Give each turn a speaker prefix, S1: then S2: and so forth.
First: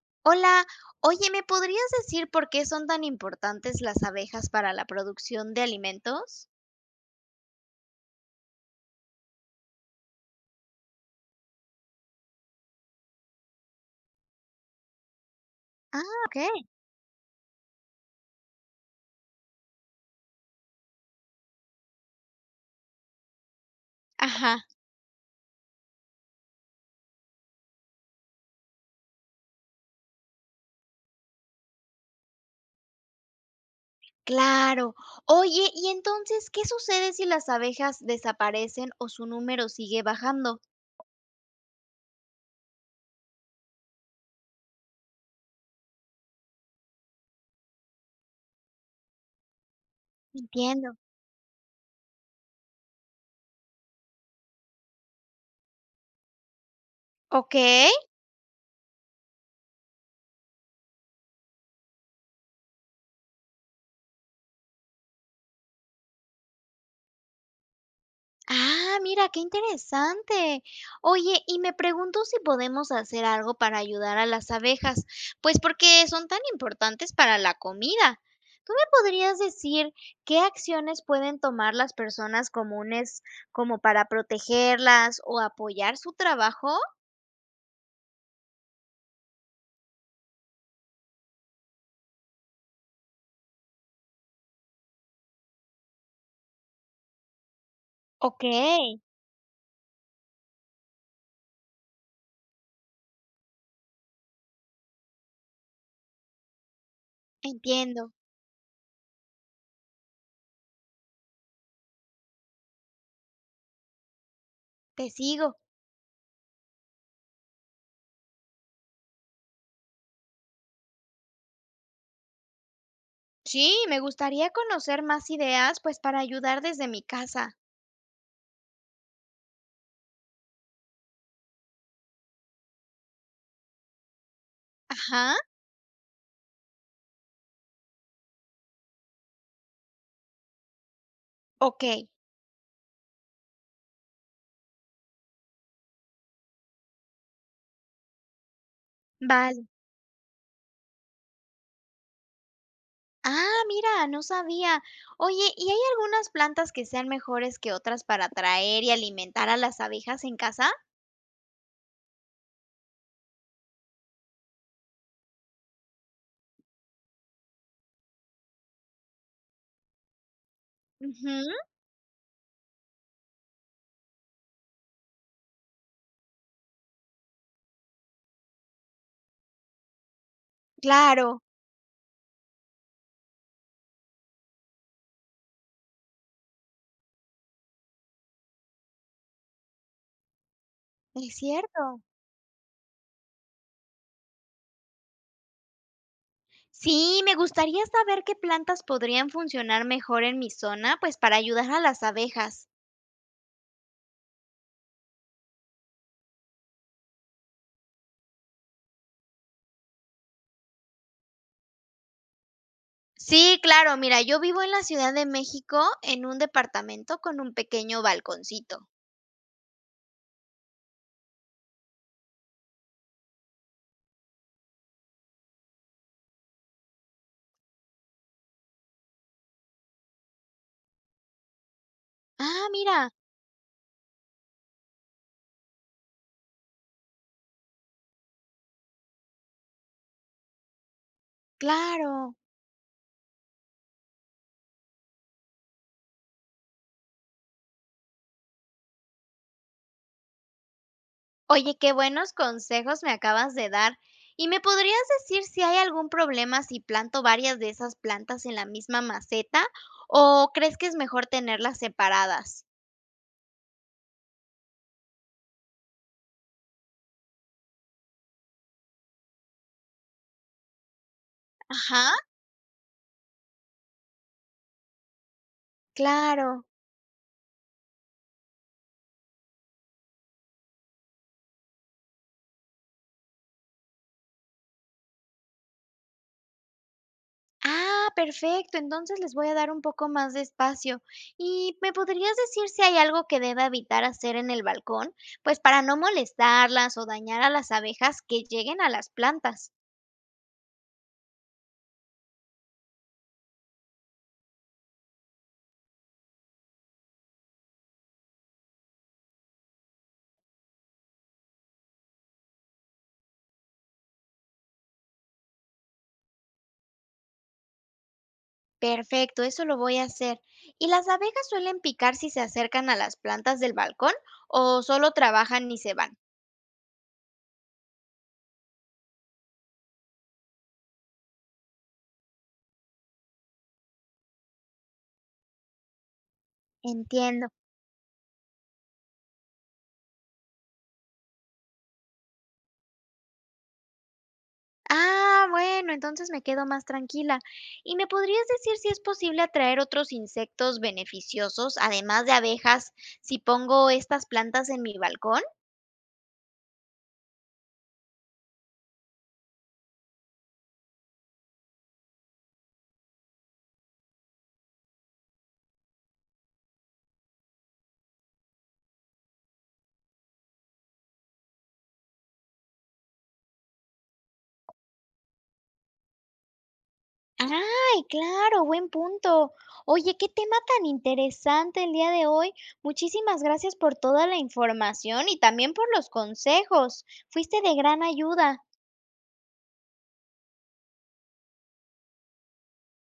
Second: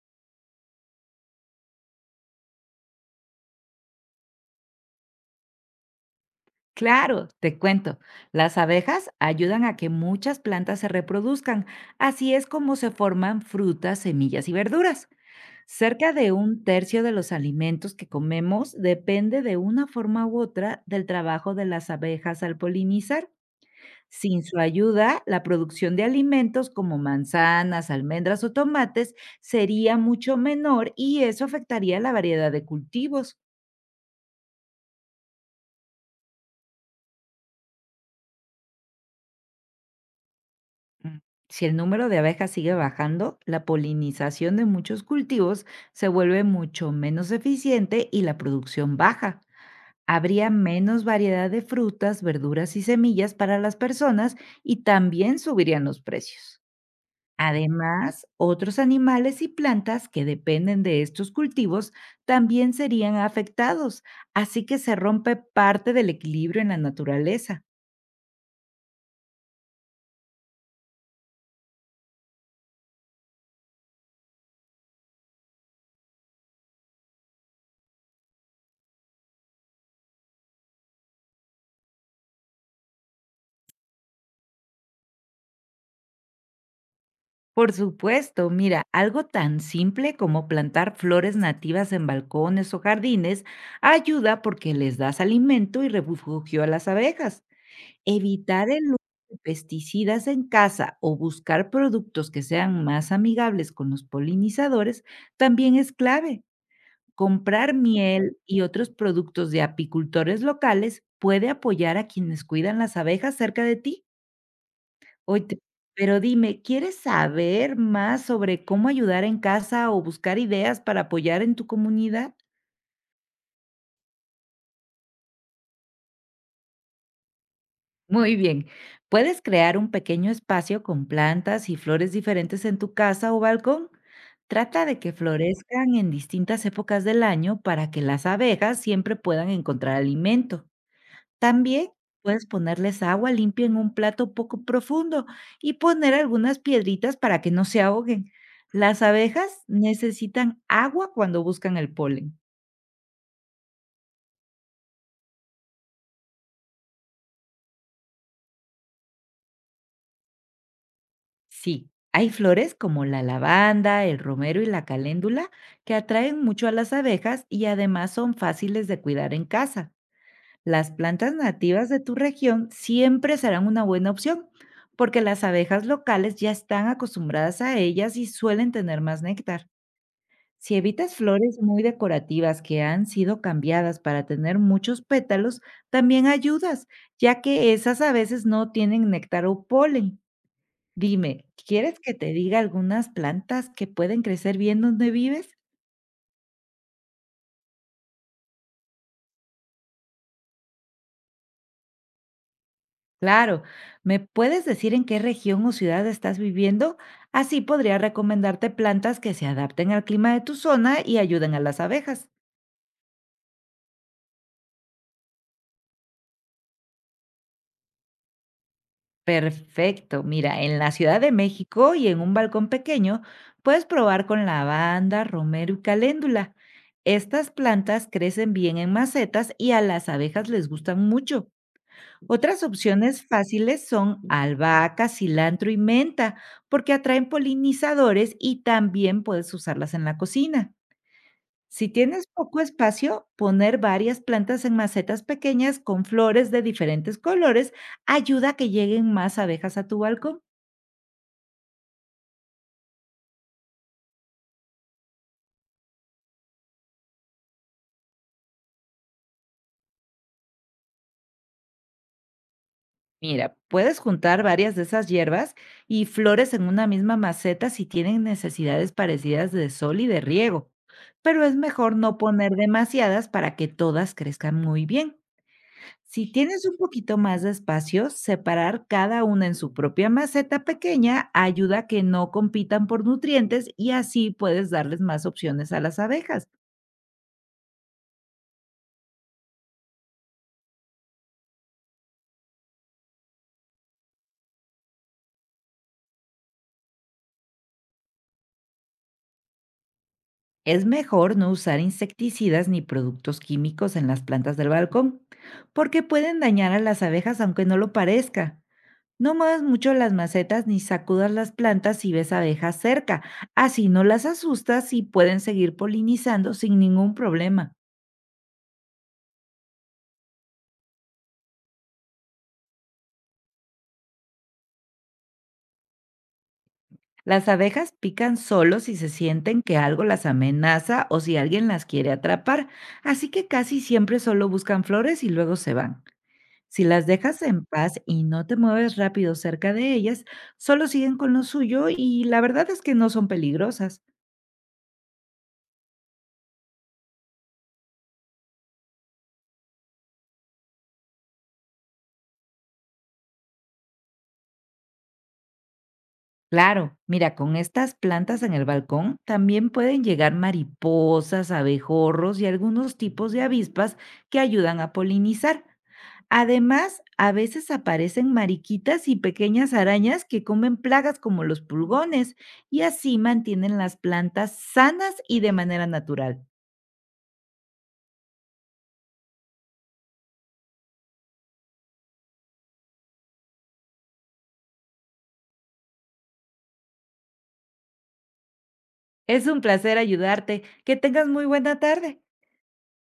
S1: Hola, oye, ¿me podrías decir por qué son tan importantes las abejas para la producción de alimentos?
S2: Claro, te cuento. Las abejas ayudan a que muchas plantas se reproduzcan. Así es como se forman frutas, semillas y verduras.
S1: Ah,
S2: Cerca de
S1: ok.
S2: un tercio de los alimentos que comemos depende de una forma u otra del trabajo de las abejas al polinizar. Sin su
S1: Ajá.
S2: ayuda, la producción de alimentos como manzanas, almendras o tomates sería mucho menor y eso afectaría la variedad de cultivos.
S1: Claro. Oye, ¿y entonces qué sucede si las abejas desaparecen o su número sigue bajando?
S2: Mm. Si el número de abejas sigue bajando, la polinización de muchos cultivos se vuelve mucho menos eficiente y la producción baja. Habría
S1: Entiendo.
S2: menos variedad de frutas, verduras y semillas para las personas y también subirían los precios.
S1: Ok.
S2: Además, otros animales y plantas que dependen de estos cultivos también serían afectados, así que se rompe parte del equilibrio en la naturaleza.
S1: Ah, mira, qué interesante. Oye, y me pregunto si podemos hacer algo para ayudar a las abejas, pues porque son tan importantes para la comida. ¿Tú me podrías decir qué acciones pueden tomar las personas comunes como para protegerlas o apoyar su trabajo?
S2: Por supuesto, mira, algo tan simple como plantar flores nativas en balcones o jardines ayuda porque les das alimento y refugio a las abejas.
S1: Ok,
S2: Evitar el uso de pesticidas en casa o buscar productos que sean más amigables con los polinizadores también es clave. Comprar
S1: entiendo,
S2: miel y otros productos de apicultores locales puede apoyar a quienes cuidan las abejas cerca de ti.
S1: te sigo.
S2: Oye, pero dime, ¿quieres saber más sobre cómo ayudar en casa o buscar ideas para apoyar en tu comunidad?
S1: Sí, me gustaría conocer más ideas, pues para ayudar desde mi casa.
S2: Muy bien, puedes crear un pequeño espacio con plantas y flores diferentes en tu casa o balcón. Trata de que
S1: Ajá,
S2: florezcan en distintas épocas del año para que las abejas siempre puedan encontrar alimento.
S1: ok,
S2: También puedes ponerles agua limpia en un plato poco profundo y poner algunas piedritas para que no se ahoguen. Las abejas
S1: vale.
S2: necesitan agua cuando buscan el polen.
S1: Ah, mira, no sabía. Oye, ¿y hay algunas plantas que sean mejores que otras para atraer y alimentar a las abejas en casa?
S2: Sí, hay flores como la lavanda, el romero y la caléndula que atraen mucho a las abejas y además son fáciles de cuidar en casa. Las plantas
S1: Ujú,
S2: nativas de tu región siempre serán una buena opción porque las abejas locales ya están acostumbradas a ellas y suelen tener más néctar. Si evitas
S1: claro,
S2: flores muy decorativas que han sido cambiadas para tener muchos pétalos, también ayudas, ya que esas a veces no tienen néctar o polen.
S1: es
S2: Dime, ¿quieres
S1: cierto.
S2: que te diga algunas plantas que pueden crecer bien donde vives?
S1: Sí, me gustaría saber qué plantas podrían funcionar mejor en mi zona, pues para ayudar a las abejas.
S2: Claro, ¿me puedes decir en qué región o ciudad estás viviendo? Así podría recomendarte plantas que se adapten al clima de tu zona y ayuden a las abejas.
S1: Sí, claro, mira, yo vivo en la Ciudad de México en un departamento con un pequeño balconcito.
S2: Perfecto. Mira, en la Ciudad de México y en un balcón pequeño puedes probar con lavanda, romero y caléndula. Estas plantas crecen bien en macetas y a las abejas les gustan mucho. Otras
S1: Ah, mira,
S2: opciones fáciles son albahaca, cilantro y menta, porque atraen polinizadores y también puedes usarlas en la cocina. Si tienes
S1: claro.
S2: poco espacio, poner varias plantas en macetas pequeñas con flores de diferentes colores ayuda a que lleguen más abejas a tu balcón.
S1: Oye, qué buenos consejos me acabas de dar. ¿Y me podrías decir si hay algún problema si planto varias de esas plantas en la misma maceta o crees que es mejor tenerlas separadas?
S2: Mira, puedes juntar varias de esas hierbas y flores en una misma maceta si tienen necesidades parecidas de sol y de riego, pero es mejor
S1: Ajá,
S2: no poner demasiadas para que todas crezcan muy bien. Si tienes
S1: claro.
S2: un poquito más de espacio, separar cada una en su propia maceta pequeña ayuda a que no compitan por nutrientes y así puedes darles más opciones a las abejas.
S1: Ah, perfecto. Entonces les voy a dar un poco más de espacio. ¿Y me podrías decir si hay algo que deba evitar hacer en el balcón? Pues para no molestarlas o dañar a las abejas que lleguen a las plantas.
S2: Es mejor no usar insecticidas ni productos químicos en las plantas del balcón, porque pueden dañar a las abejas aunque no lo parezca. No muevas mucho las macetas ni sacudas las plantas si ves abejas cerca, así no las asustas y pueden seguir polinizando sin ningún problema.
S1: Perfecto, eso lo voy a hacer. ¿Y las abejas suelen picar si se acercan a las plantas del balcón o solo trabajan y se van?
S2: Las abejas pican solo si se sienten que algo las amenaza o si alguien las quiere atrapar, así que casi siempre solo buscan flores y luego se van. Si las dejas
S1: Entiendo.
S2: en paz y no te mueves rápido cerca de ellas, solo siguen con lo suyo y la verdad es que no son peligrosas.
S1: Ah, bueno, entonces me quedo más tranquila. ¿Y me podrías decir si es posible atraer otros insectos beneficiosos, además de abejas, si pongo estas plantas en mi balcón?
S2: Claro, mira, con estas plantas en el balcón también pueden llegar mariposas, abejorros y algunos tipos de avispas que ayudan a polinizar. Además, a veces aparecen mariquitas y pequeñas arañas que comen plagas como los pulgones y así mantienen las plantas sanas y de manera natural.
S1: Ay, claro, buen punto. Oye, qué tema tan interesante el día de hoy. Muchísimas gracias por toda la información y también por los consejos. Fuiste de gran ayuda.
S2: Es un placer ayudarte. Que tengas muy buena tarde.